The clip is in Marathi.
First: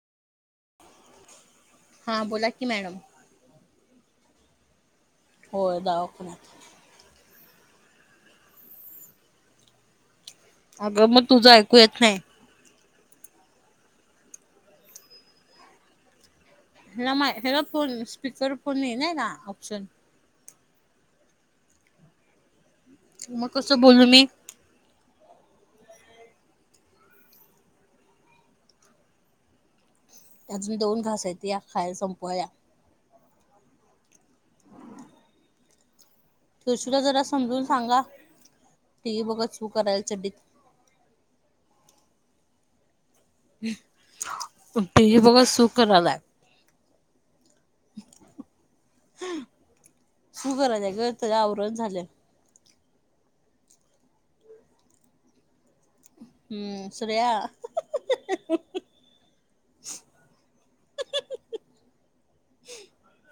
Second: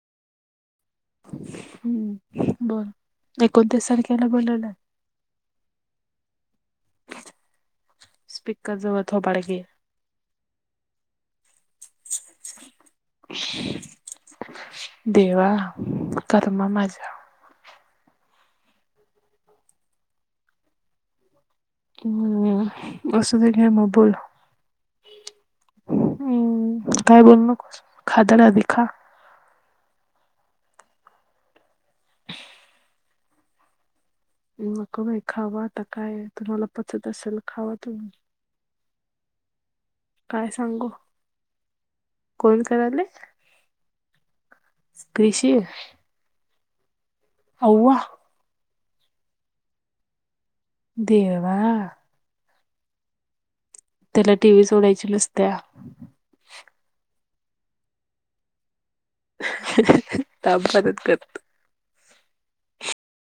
हां बोला हम्म की मॅडम बोल एकोणतीस तारखेला बोवलं. होय दावावक स्पीकर जव हो बाड के अगं मग तुझं ऐकू येत नाही. देवा करर् मम हला मा हला फोन स्पीकर फोन येलय ना ऑप्शन हम्म अससध मग घय कसं म बोलू बोल मी हम्म काय बोल नकोस खादडध खा. अजून दोन घास येत या खायला संपवाया. नको बा खावा आता काय तुम्हाला तुळशीला पचत असेल खावा तुम्ही ठी बघ शू करायच. काय सांगू कोण कराले. तेही बघा कृषी सु क आलाय. होवा सु करा ग त्या देवा आवरण झालं. त्याला टीव्ही सोडायची नसत्या. हम्म सु्रया त मदत करतो.